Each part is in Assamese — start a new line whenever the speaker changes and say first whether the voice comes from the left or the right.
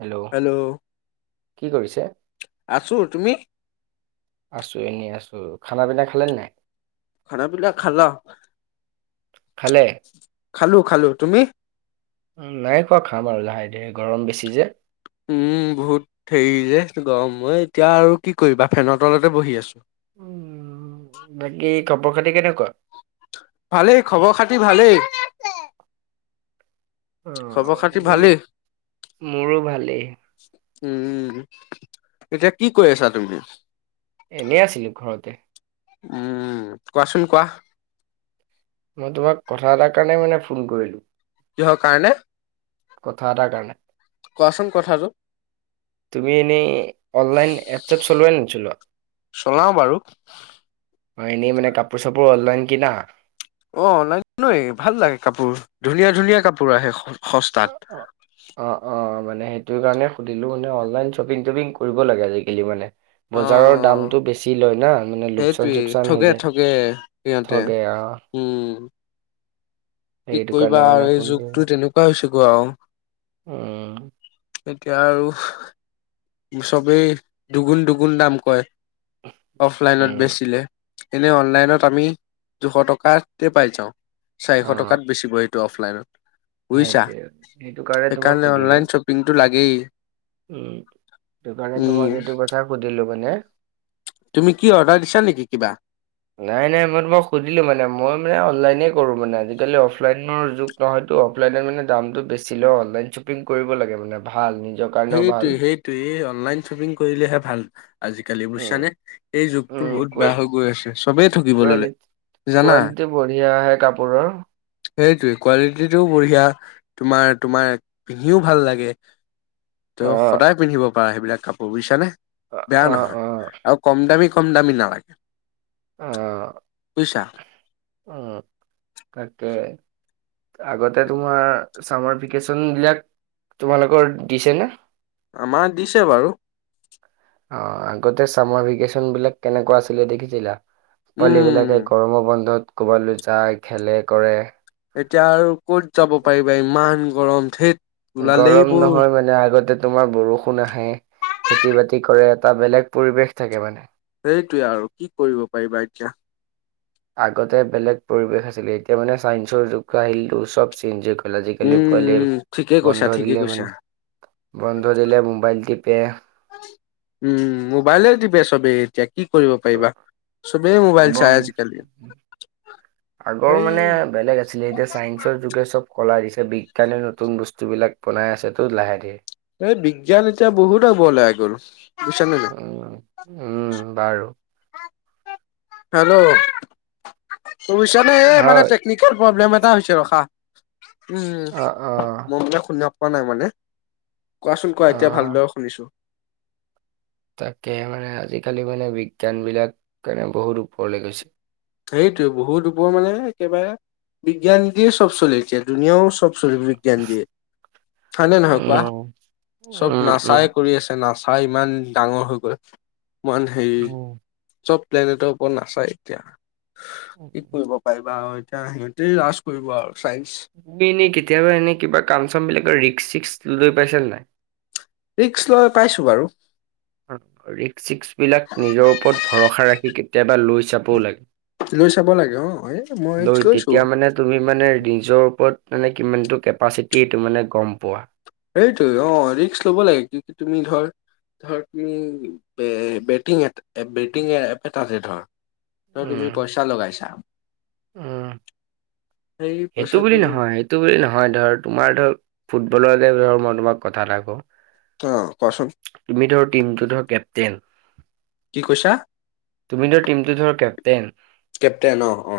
right: হেল্ল' কি কৰিছে?
left: আছো তুমি
right: আছো এনেই আছো খানা পিনা খালে নে নাই
left: খানা পিলা খালা
right: খালে
left: খালো খালো তুমি
right: নাই খোৱা খাম আৰু লাহে ধীৰে গৰম বেছি যে
left: উম বহুত হেৰি যে গৰম এই এতিয়া আৰু কি কৰিবা ফেনৰ তলতে বহি আছো
right: উ বাকী খবৰ খাতি কেনেকুৱা?
left: ভালেই খবৰ খাতি ভালেই।
right: অ'
left: খবৰ খাতি
right: মোৰ
left: ভালেই।
right: মোৰো ভালেই।
left: উম এতিয়া কি কৰি আছা তুমি?
right: এনেই আছিলো ঘৰতে।
left: উম কোৱাচোন কোৱা
right: মই তোমাক কথা এটাৰ কাৰণে মানে ফোন কৰিলো
left: কিহৰ কাৰণে?
right: কথা এটাৰ কাৰণে
left: কোৱাচোন কথাটো
right: তুমি এনেই অনলাইন এপছ এপ চলোৱা নে নছলোৱা
left: চলাও বাৰু
right: অ এনেই মানে কাপোৰ চাপোৰ অনলাইন কিনা
left: অ অনলাইন নৈয় ভাল লাগে কাপোৰ ধুনীয়া ধুনীয়া কাপোৰ আহে সস্তাত
right: অ, অ', অ', মানে সেইটো কাৰণে সুধিলো মানে অনলাইন শ্বপিং তটপিং কৰিব লাগে আজিকালি মানে
left: অ
right: বজাৰৰ দামটো বেছি লয় না মানে লোকচান
left: সেইটোৱে
right: চোকচান হৈ
left: ঠগে
right: যায়
left: ঠগে সিহঁতে
right: ঠগে আহ
left: উম কি
right: এইটো
left: কৰিবা
right: কাৰণে
left: আৰু
right: মানে
left: যুগটো তেনেকুৱা হৈছে গ আৰু
right: উম
left: এতিয়া আৰু চবেই দুগুণ দুগুণ দাম কয়। অফলাইনত
right: উম।
left: বেচিলে এনেই অনলাইনত আমি দুশ টকাতে পাই যাওঁ চাৰিশ
right: অ',
left: টকাত বেচিব অফলাইনত বুজিছা
right: সেইটোৱে সেইটো কাৰণে তোমাক
left: সেইকাৰণে
right: সুধিলো
left: অনলাইন শ্বপিংটো লাগেই
right: উম সেই কাৰণে
left: উম
right: তোমাক এইটো কথা সুধিলো মানে
left: তুমি কি অৰ্ডাৰ দিছা নেকি কিবা?
right: নাই নাই মই তোমাক সুধিলো মানে মই মানে অনলাইনে কৰো মানে আজিকালি অফলাইনৰ যুগ নহয়। অফলাইনত মানে দামতটো বেছি ল অনলাইন শ্বপিং কৰিব লাগে মানে ভাল নিজৰ কাৰণেও ভাল।
left: সেইটোৱে সেইটোৱেই অনলাইন শ্বপিং কৰিলেহে ভাল আজিকালি
right: উম,
left: বুজিছানে এই যুগটো
right: উম,
left: বহুত
right: কোৱেল
left: বেয়া হৈ গৈ আছে চবেই ঠগিব ললে
right: কোৱেলিটি
left: জানা।
right: কোৱালিটি বঢ়িয়া আহে কাপোৰৰ
left: সেইটোৱে কোৱালিটিটোও বঢ়িয়া তোমাৰ তোমাৰ পিন্ধিও ভাল লাগে ত
right: অ',
left: সদায় পিন্ধিব পাৰা সেইবিলাক কাপোৰ বুজিছানে বেয়া
right: অ',
left: নহয়
right: অ',
left: আৰু কম দামী কম দামী নালাগে
right: আহ
left: আছা
right: উম তাকে আগতে তোমাৰ চামাৰ ভেকেশচন বিলাক তোমালোকৰ দিছে ন
left: আমাৰ দিছে বাৰু
right: অ আগতে চামাৰ ভেকেশচন বিলাক কেনেকুৱা আছিলে দেখিছিলা পোৱালী
left: উম।
right: বিলাকে গৰম বন্ধত ক'বালৈ যায় খেলে কৰে
left: এতিয়া আৰু কত যাব পাৰিবা ইমান গৰম ঠেট
right: গৰম নহয় মানে আগতে তোমাৰ বৰষুণ আহে খেতি বাতি কৰে এটা বেলেগ পৰিৱেশ থাকে মানে
left: সেইটোৱে আৰু কি কৰিব পাৰিবা এতিয়া
right: আগতে বেলেগ পৰিৱেশ আছিলে এতিয়া মানে চাইন্সৰ যুগ আহিলটো চব চেঞ্জ হৈ গ'ল। ফ আজিকালি
left: উম
right: পোৱালি
left: উম ঠিকে কৈছা
right: বন্ধ
left: ঠিকে
right: দিলে
left: কৈছা
right: মানে বন্ধ দিলে মোবাইল টিপে
left: উম মোবাইলে দিবে চবেই এতিয়া কি কৰিব পাৰিবা চবেই মোবাইল
right: বন
left: চাই আজিকালি
right: আগৰ
left: সেই
right: মানে বেলেগ আছিলে এতিয়া চাইন্সৰ যুগে চব কলা দিছিল যে বিজ্ঞানে নতুন বস্তুবিলাক বনাই আছে টো লাহে কে
left: এই বিজ্ঞান এতিয়া বহুত আগুৱালে আগৰু
right: উম উম বাৰু
left: হেল্লো নে এই মানে
right: হয়
left: টেকনিকেল প্ৰব্লেম এ হৈছে ৰখা
right: অ অ
left: উম মই মানে শুনিব পৰা নাই মানে, কোৱাচোন কোৱা
right: অ
left: এতিয়া ভালদৰে শুনিছো
right: তাকে মানে আজিকালি মানে বিজ্ঞান বিলাক কে বহুত ওপৰলে গৈছে
left: সেইটোৱে বহুত ওপৰ মানে একেবাৰে বিজ্ঞানতিয়ে চব চলে এতিয়া ধুনীয়াও [unintelligible] বিজ্ঞান হয় নে নহয় কোৱা
right: উম
left: চব
right: উম উম
left: নাচাই কৰি আছে নাচ চাই ইমান ডাঙৰ হৈ গ'ল ইমান হেৰি
right: উম
left: চব প্লেনেটৰ ওপৰত নাচায় এতিয়া কি কৰিব পাৰিবা সিহঁতে লাজ কৰিব আৰু চাইন্স
right: তুমি এনেই কেতিয়াবা এনে কিবা কাম চামবিলাকৰ ৰিস্ক চিক্স লৈ পাইছা নাই।
left: ৰিকস্ক লৈ পাইছো বাৰু
right: ৰিক্ক চিস্ক বিলাক নিজৰ ওপৰত ভৰসা ৰাখি কেতিয়াবা লৈ চাবও লাগে
left: লৈ চাব লাগে অ এই মই ৰিক্স
right: দই
left: লৈছো।
right: তেতিয়া মানে তুমি মানে নিজৰ ওপৰত মানে কিমানটো কেপাচিটি এইটো মানে গম পোৱা
left: সেইটোয়ে অ ৰিক্ক লব লাগে কি তুমি ধৰ ধৰ কি বেটিং বেটিং এপ এটা আছে ধৰ তই তুমি পইচা লগাইছা
right: আহ
left: সেই
right: সেইটো
left: পইচাটো
right: বুলি নহয় সেইটো বুলি নহয় ধৰ তোমাৰ ধৰ ফুটবলৰ মই তোমাক কথা এটা ক
left: অ' কোৱাচোন
right: তুমি ধৰ টিমটো ধৰ কেপটেইন
left: কি কৈছা?
right: তুমি ধৰ টিমটো ধৰ কেপ্তেইন
left: কেপ্টেইন অ অ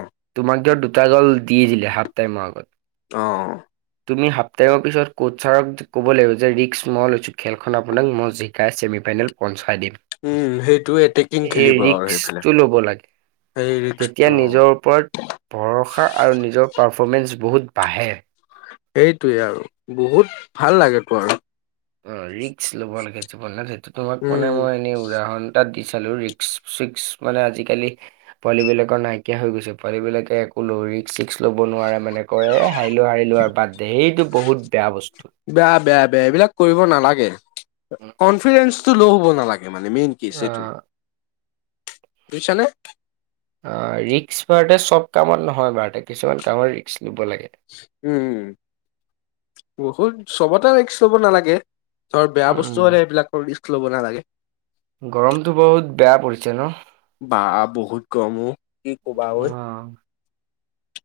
right: ফুতা গল দি দিলে হাফ টাইমৰ আগত
left: অ
right: তুমি সাপটাইমৰ পিছত কোচ ছাৰক ক'ব লাগিব যে ৰিক্ক ম লৈছো খেলখন আপোনাক মই জিকাই চেমি পাই ল পাই দিম
left: উম, সেইটো এটেকিং
right: এই
left: খেলিব আৰু সেইফালে
right: ৰিক্সটো লব লাগে
left: সেই ৰিক্সটো
right: তেতিয়া
left: অ'
right: নিজৰ ওপৰত ভৰসা আৰু নিজৰ পাৰফৰ্মেন্স বহুত বাহে
left: সেইটোৱে আৰু বহুত ভাল লাগেতো আৰু
right: অ ৰিক্স লব লাগে অঁ তোমাক
left: উম,
right: মানে মই এনেই উদাহৰণ এটা দিছো এফালেওঁ ৰিক্স চিক্স আজিকালি পোৱালি বিলাকৰ নাইকিয়া হৈ গৈছে পোৱালি বিলাকে একো ৰিক্স চিক্স ল'ব নোৱাৰে মানে কয় এ হাৰিলো হাৰিলো আৰু বাৰ্থ দে এইটো বহুত বেয়া বস্তু
left: বেয়া বেয়া বেয়া এইবিলাক কৰিব নালাগে কনফিডেন্সতটো ল' হ'ব নালাগে মানে মেইন কেছ
right: অ
left: সেইটোৱে বুইছানে
right: অ ৰিক্স বাৰতে চব কামত নহয় বাৰতে কিছুমান কামত ৰিক্স ল'ব লাগে।
left: উম বহুত চবতে ৰিক্স লব নালাগে। ধৰ বেয়া
right: উম
left: বস্তু হলে সেইবিলাকৰ ৰিক্স লব নালাগে
right: গৰমতটো বহুত বেয়া পৰিছে ন
left: বা বহুত গৰম অ কি কবা ঐ
right: অ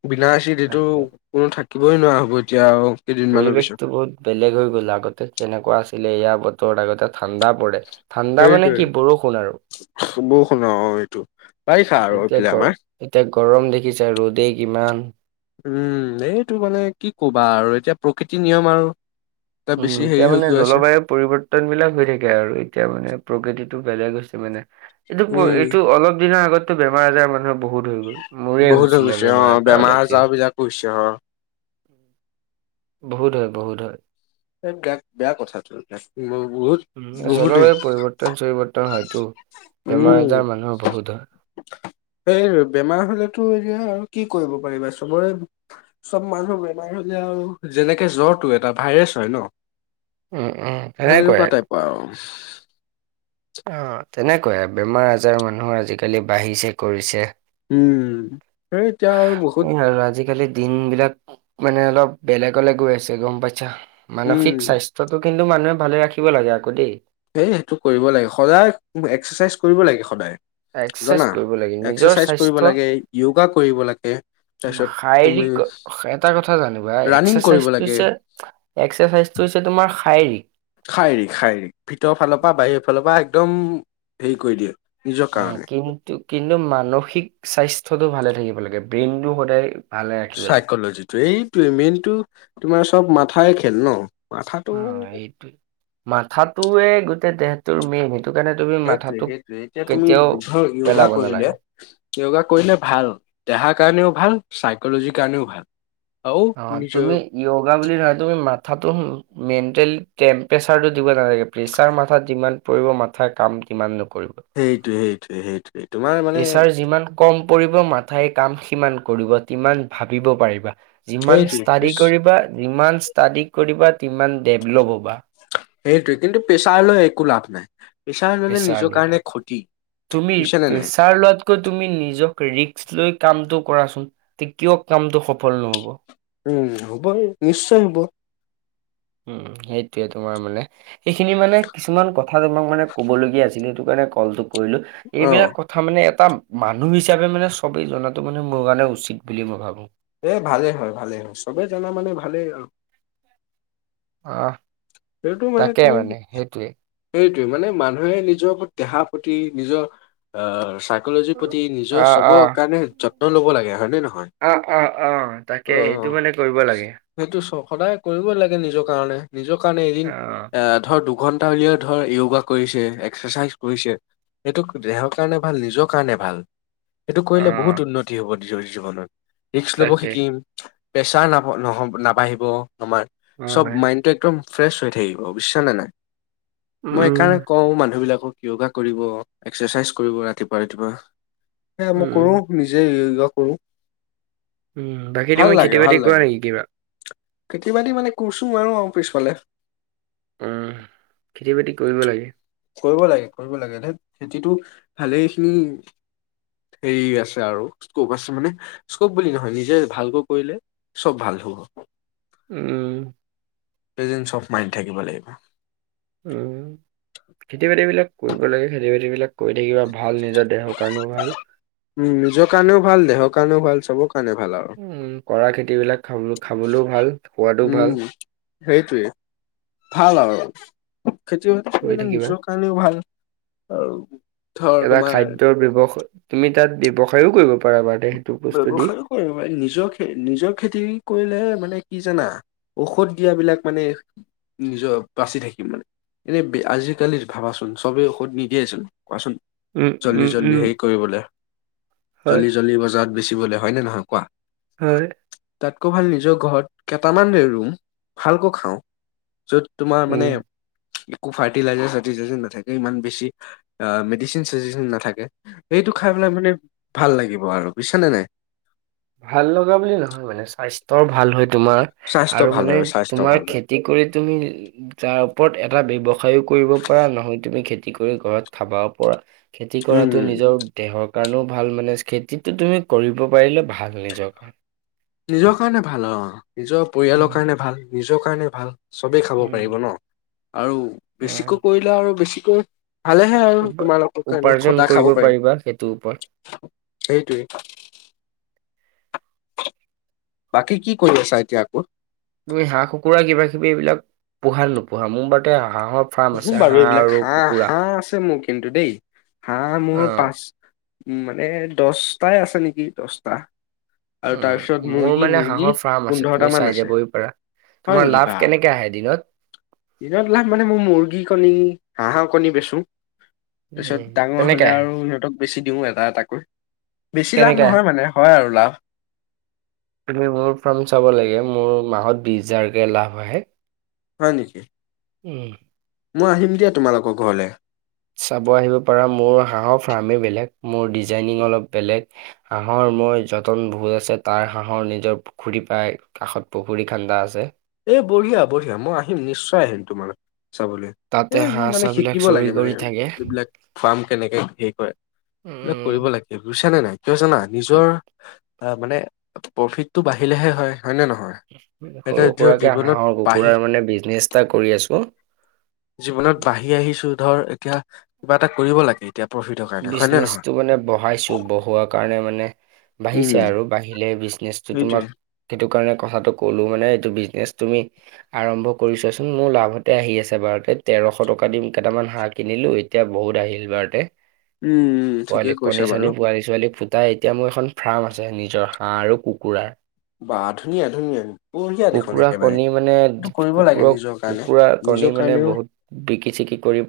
left: বিনাচি এইটো
right: তাকে।
left: কোনো থাকিবই নোৱাৰা হ'ব এতিয়া আউ
right: পৰিবেশতটো বহুত বেলেগ হৈ গ'ল আগতে কেনেকুৱা আছে ছিলে এয়া বতৰত আগতে ঠাণ্ডা পৰে ঠাণ্ডা মানে
left: সেইটোৱে
right: কি বৰষুণ আৰু
left: বৰষুণ আৰু এইটো বাৰিষা আৰু
right: এতিয়া
left: এইফালে
right: গৰ
left: আমাৰ
right: এতিয়া গৰম দেখিছে ৰ'দেই কিমান
left: উম এইটো মানে কি কবা আৰু এতিয়া প্ৰকৃতিৰ নিয়ম আৰু এটা
right: উম
left: বেছি
right: এতিয়া
left: হেৰি হৈ
right: মানে
left: গৈ আছে
right: জলবায়ুৰ পৰিৱৰ্তন বিলাক হৈ থাকে আৰু এতিয়া মানে প্ৰকৃতিত টো বেলেগ হৈছে মানে এইটো
left: উম
right: এইটো অলপ দিনৰ আগতে বেমাৰ আজাৰ মানুহৰ বহুত হৈ গল মোৰে হৈছিলে বেমাৰ এটা অলপ দিন।
left: বেমাৰজাৰবিলাক কৈছে
right: বহুত হয় বহুত হয়
left: এইবিলাক বেয়া কথাটো এইবিলাক বহুত বহুতে
right: জলবায়ু পৰিৱৰ্তন চৰিৱৰ্তন হয়
left: উম
right: হয়
left: সেই বেমাৰ হলেতো এয়া আৰু কি কৰিব পাৰিবা চবৰে চব মানুহৰ বেমাৰ হলে আৰু যেনেকে জ্বৰটো এটা ভাইৰাছ ন
right: উম উম সেনেকুৱাই।
left: সেনেকুৱা টাইপ আউ
right: অ তেনেকুৱয়াই বেমাৰ আজাৰ মানুহ আজিকালি বাঢ়িছে কৰিছে।
left: উম সে এতিয়া আৰু বহুত
right: দিনবিলাক মানে অলপ বেলেগলে গৈ আছে গম পাইছা মানসিক
left: উম
right: স্বাস্থ্যটো কিন্তু মানুহে ভালে ৰাখিব লাগে আকৌ দেই
left: এই সেইটো কৰিব লাগে সদায় এক্সাৰচাইজ কৰিব লাগে সদায়
right: এক্সাৰচাইজ
left: জানা
right: কৰিব লাগে নিজৰ
left: এক্সাৰচাইজ কৰিব
right: স্বাস্থ্য
left: লাগে য়োগা কৰিব লাগে, তাৰপিছত তুমি
right: শাৰীৰিক এটা কথা জানিবা
left: ৰানিং
right: এক্সাৰচাইজ
left: কৰিব
right: টো
left: লাগে
right: হৈছে এক্সাৰচাইজটোত, হৈছে তোমাৰ খা
left: শাৰীৰিক শাৰীৰিক ভিতৰ ফালৰ পৰা বাহিৰ ফালৰ পৰা একদম হেৰি কৰি দিয়ে, নিজৰ
right: উম
left: কাৰণে
right: কিন্তু কিন্তু মানসিক স্বাস্থ্যটো ভালে থাকিব লাগে ব্ৰেইনটো সদায় ভালে ৰাখিব লাগে
left: চাইকলজিটো এইটোৱে মেইনতটো তোমাৰ চব মাথাই খেল ন মাথাটো
right: অ এইটোৱে মাথাতোৱে গোটেই দেহটোৰ মেইন কাৰণে তুমি
left: সেইটোৱে
right: মাথাটোক
left: সেইটোৱে এতিয়া তুমি
right: কেতিয়াও
left: ধৰ য়োগা
right: পেলাব
left: কৰিলে
right: নালাগে
left: য়োগা কৰিলে ভাল। দেহাৰ কাৰণেও ভাল চাইকলজিৰ কাৰণেও ভাল। আৰু
right: অ
left: নিজৰ
right: তুমি য়োগা বুলি নহয় তুমি মাথাত মেণ্টেলি টেম্পৰেচাৰটো দিব নালাগে প্ৰেচাৰ মাথাত যিমান পৰিব মাথা কাম কিমান কৰিব
left: সেইটোৱে সেইটোৱে সেইটোৱে তোমাৰ মানে
right: প্ৰেচাৰ যিমান কম পৰিব মাথাই কাম সিমান কৰিব কিমান ভাবিব পাৰিবা। যিমান
left: সেইটোৱে
right: ষ্টাডি
left: পিছ
right: কৰিবা যিমান ষ্টাডি কৰিবা সিমান ডেভল'প হ'বা।
left: সেইটোৱে কিন্তু প্ৰেছাৰ লৈ একো লাভ নাই প্ৰেছাৰ মানে নিজৰ কাৰণে ক্ষতি।
right: তুমি
left: বুজিছানে নাই
right: প্ৰেছাৰ লোৱাত কৈ তুমি নিজক ৰিক্স লৈ কামটো কৰাচোন কিয় কামটো সফল নহ'ব।
left: উম হব নিশ্চয় হব।
right: উম সেইটোয়ে তোমাৰ মানে সেইখিনি মানে কিছুমান কথা তোমাক মানে কবলগীয়া আছিলে সেইটো কাৰণে, কলটো কৰিলো
left: অ
right: এইবিলাক কথা মানে এটা মানুহ হিচাপে মানে চবেই জনাটো মানে মোৰ কাৰণে উচিত বুলি মই ভাবো।
left: এই ভালে হয় ভালে হয় চবেই জানা মানে ভালেই আৰু
right: আহ,
left: সেইটো মানে
right: তাকে
left: তুমি
right: সেইটোৱে।
left: সেইটো মানে মানুহে নিজৰ দেহা প্ৰতি নিজৰ আহ চাই বলৈ যে প্ৰতি নিজৰ
right: অ',
left: চবৰ কাৰণে যত্ন ল'ব লাগে হয় নে ন
right: আহ অ অ তাকে এইটো মানে কৰিব লাগে।
left: সেইটো চ সদায় কৰিবই লাগে নিজৰ কাৰণে, নিজৰ কাৰণে
right: অ',
left: এদিন এ ধৰ দুঘন অ য় ধৰ য়গা কৰিছে, এক্সাৰচাইজ কৰিছে এইটো দেহৰ কাৰণে ভাল নিজৰ কাৰণে ভাল। সেইটো কৰিলে বহুত
right: অ',
left: উন্নতি হব জীৱনত ৰিক্স লব
right: তাকে
left: শিকিম প্ৰেছাৰ ন নহ'ব নাবাঢ়িব আমাৰ
right: অ',
left: চব
right: ভাই
left: মাইণ্ডটো একদম ফ্ৰেছ হৈ থাকিব বুজিছনে নাই মই এইকাৰণে
right: উম,
left: কওঁ মানুহবিলাকক য়োগা কৰিব এক্সাৰচাইজ কৰিব ৰাতিপুৱা ৰাতিপুৱা সে মই কৰোঁ
right: উম,
left: নিজে কৰু
right: উ বাকী তুমি খেতি বাতি কৰা নেকি কিবা?
left: খেতি বাতি মানে কৰিছো আৰু পিছফালে।
right: উম, খেতি বাতি কৰিব লাগে।
left: কৰিব লাগে কৰিব লাগে হ খেতিটো ভালেইখিনি হেৰি আছে আৰু স্কোপ আছে মানে স্কোপ বুলি নহয় নিজে ভালকৈ কৰিলে চব ভাল। হু [unintelligible]
right: উম
left: প্ৰেজেন্স অফ মাইণ্ড থাকিব লাগিব।
right: উম খেতি বাতি বিলাক কৰিব লাগে খেতি বাতি বিলাক কৰি থাকিবা ভাল নিজৰ দেহৰ কাৰণেও ভাল
left: উম নিজৰ কাণেও ভাল দেহৰ কাৰণেও ভাল চব কাৰণে, ভাল আৰু।
right: উম কৰা খেতিবিলাক খাব খাবলৈও ভাল সোৱাদো ভাল
left: উম সেইটোৱে ভাল আৰু খেতি বাতি
right: কৰি
left: কৰিলে
right: থাকিবা।
left: নিজৰ কাৰণেও ভাল অ
right: এটা খাদ্যৰ ব্যৱ, তুমি তাত ব্যৱসায়ও কৰিব পাৰা বাৰু। দে সেইটো বস্তু দি।
left: ব্যৱসায়ো কৰে মান নিজৰ খে নিজৰ খেতি কৰিলে মানে কি জানা ঔষধ দিয়াবিলাক মানে নিজৰ বাচি থাকিম মানে। এনে আজিকালিৰ ভাবাচোন চবেই ঔষধ নিদিয়েচোন। কোৱাচোন
right: উম
left: জল্দি
right: উম উম
left: জল্দি হেৰি কৰিবলৈ,
right: হয়
left: জল্দি জল্দি বজাত পুচিবলৈ হয় নে নহয় কোৱা?
right: হয়।
left: তাতকৈ ভাল নিজৰ ঘৰত কেইটামান ৰুম, ভালকৈ খাওঁ। য'ত তোমাৰ মানে
right: উম।
left: একো ফাৰ্টিলাইজাৰ -চাৰটিলাইজাৰ নাথাকে ইমান বেছি আ মেডিচিন -চেদিচিন নাথাকে সেইটো খাই পেলাই মানে ভাল লাগিব আৰু বুজিছা নে নাই?
right: ভাল লগা বুলি নহয় মানে স্বাস্থ্যৰ ভাল হয়। তোমাৰ
left: স্বাস্থ্য
right: আৰু
left: ভাল
right: মানে
left: হয় স্বাস্থ্য
right: তোমাৰ
left: ভাল হয়
right: খেতি কৰি তুমি তাৰ ওপৰত এটা ব্যৱ সায়ো কৰিব পাৰা নহয় তুমি খেতি কৰি ঘৰত খাবা পৰা, খেতি
left: উম
right: কৰাতো নিজৰ দেহক কাৰনেও ভাল মানে খেতিটো তুমি কৰিব পাৰিলে ভাল নিজৰ কাৰণে।
left: নিজৰ কাৰণে ভাল অ। নিজৰ পৰিয়ালৰ
right: উম,
left: কাৰণে ভাল, নিজৰ কাৰণে ভাল চবেই খাব পাৰিব
right: উম,
left: ন। আৰু বেছিকৈ
right: উম।
left: কৰিলে আৰু বেছিকৈ ভালেহে আৰু
right: উপ-
left: তোমালোকৰ কাৰণে
right: উপাৰ্জন
left: সদা
right: কৰিব
left: খাব পাৰিম।
right: পাৰিবা সেইটোৰ ওপৰত
left: সেইটোৱেই।
right: [inaudible]
left: বাকী কি কৰি আছা এতিয়া আকৌ?
right: তুমি হাঁহ- কুকুৰা কিবা কিবি এইবিলাক পোহা নোপোহা মোৰ বাৰতে আহ
left: পোহো বাৰু এইবিলাক হাঁহ -হাঁহ আছে মোৰ কিন্তু দেই, হাঁহ
right: অ
left: মোৰ পাচ উম মানে দছটাই আছে নেকি দছটা। আৰু তাৰপিছত
right: উম মোৰ
left: মুৰ্গী
right: মানে
left: মুৰ্গী
right: হাঁহৰ ফাৰ্ম আছে
left: পোন্ধৰটা
right: তুমি
left: মান
right: চাই
left: আছে
right: যাবহি পাৰা।
left: হয়
right: তোমাৰ
left: নেকি
right: লাভ
left: বা
right: কেনেকে আহে এদিনত?
left: দিনত লাক মানে মো মুৰ্গী কণী হাঁহৰ কণী বেচো। তাৰ
right: উম
left: পিছত ডাঙৰ
right: তেনেকে
left: হলে
right: আহে
left: আৰু সিহঁতক। বেছি দিও এটা এটাকৈ বেছি লাভ
right: কেনেকে আহে
left: নহয় মানে হয় আৰু লাভ।
right: তুমি মোৰ ফাৰ্ম চাব লাগে মোৰ বিছ হাজাৰ কে লাভ আহে।
left: হয় নিকি?
right: উম।
left: মই আহিম দিয়া তোমালোকৰ ঘৰলৈ।
right: চাব আহিব পাৰা মোৰ হাঁহৰ ফাৰ্মেই বেলেগ মোৰ ডিজাইনিং অলপ বেলেগ, হাঁহৰ মোৰ যতন বহুত আছে তাৰ হাঁহৰ নিজৰ পুখুৰী পায়, কাষত পুখুৰী খান্দা আছে।
left: এ বঢ়িয়া বঢ়িয়া, মই আহিম নিশ্চয় আহিম তোমালৈ চাবলৈ,
right: তাতে
left: এই
right: হাঁহ
left: মানে
right: চাহ বিলাক
left: শিকিব
right: চৰি
left: লাগে মানে
right: কৰি থাকে
left: এইবিলাক ফাৰ্ম কেনেকে হে কৰে? এইবিলাক কৰিব
right: উম
left: লাগে বুজিছা নে নাই? কিয় জানা, নিজৰ আ মানে প্ৰফিটটো বাঢ়িলেহে হয়। হয় নে নহয়? এটা
right: কুকুৰাকে হাঁহৰ কুকুৰাৰ মানে বিজনেছ এটা কৰি আছো
left: জীৱনত বাঢ়ি আহিছো ধৰ এতিয়া কিবা এটা কৰিব লাগে। এতিয়া প্ৰফিটৰ কাৰণে হয় নে নহয়
right: বিজনেচটো মানে বঢ়াইছো বঢ়োৱাৰ কাৰণে মানে বাঢ়িছে
left: উম
right: আৰু বাঢ়িলে বিজনেচটো তোমাক
left: সেইটোৱে
right: সেইটো কাৰণে কথাটো ক'লো মানে এইটো বিজনেচ তুমি আৰম্ভ কৰিছোৱা চোন মোৰ লাভতে আহি আছে বাৰ তে তেৰশ টকা দিম কেইটামান হাঁহ কিনিলো এতিয়া বহুত আহিল বাৰতে।
left: উম
right: পোৱালী
left: ঠিকেই
right: কণী
left: কৈছা বাৰু
right: -চনী পোৱালী ছোৱালী ফু তাই এতিয়া মোৰ এখন ফ্ৰাম আছে নিজৰ হাঁহ আৰু কুকুৰাৰ।
left: বা ধুনীয়া ধুনীয়া বঢ়িয়া দেখোন
right: কুকুৰা
left: একেবাৰে
right: কণী মানে
left: এইটো কৰিব লাগে
right: কুকুৰক
left: নিজৰ কাৰণে
right: কুকুৰা কণী
left: নিজৰ
right: মানে
left: কাৰণেও
right: বহুত বিকি চিকি কৰি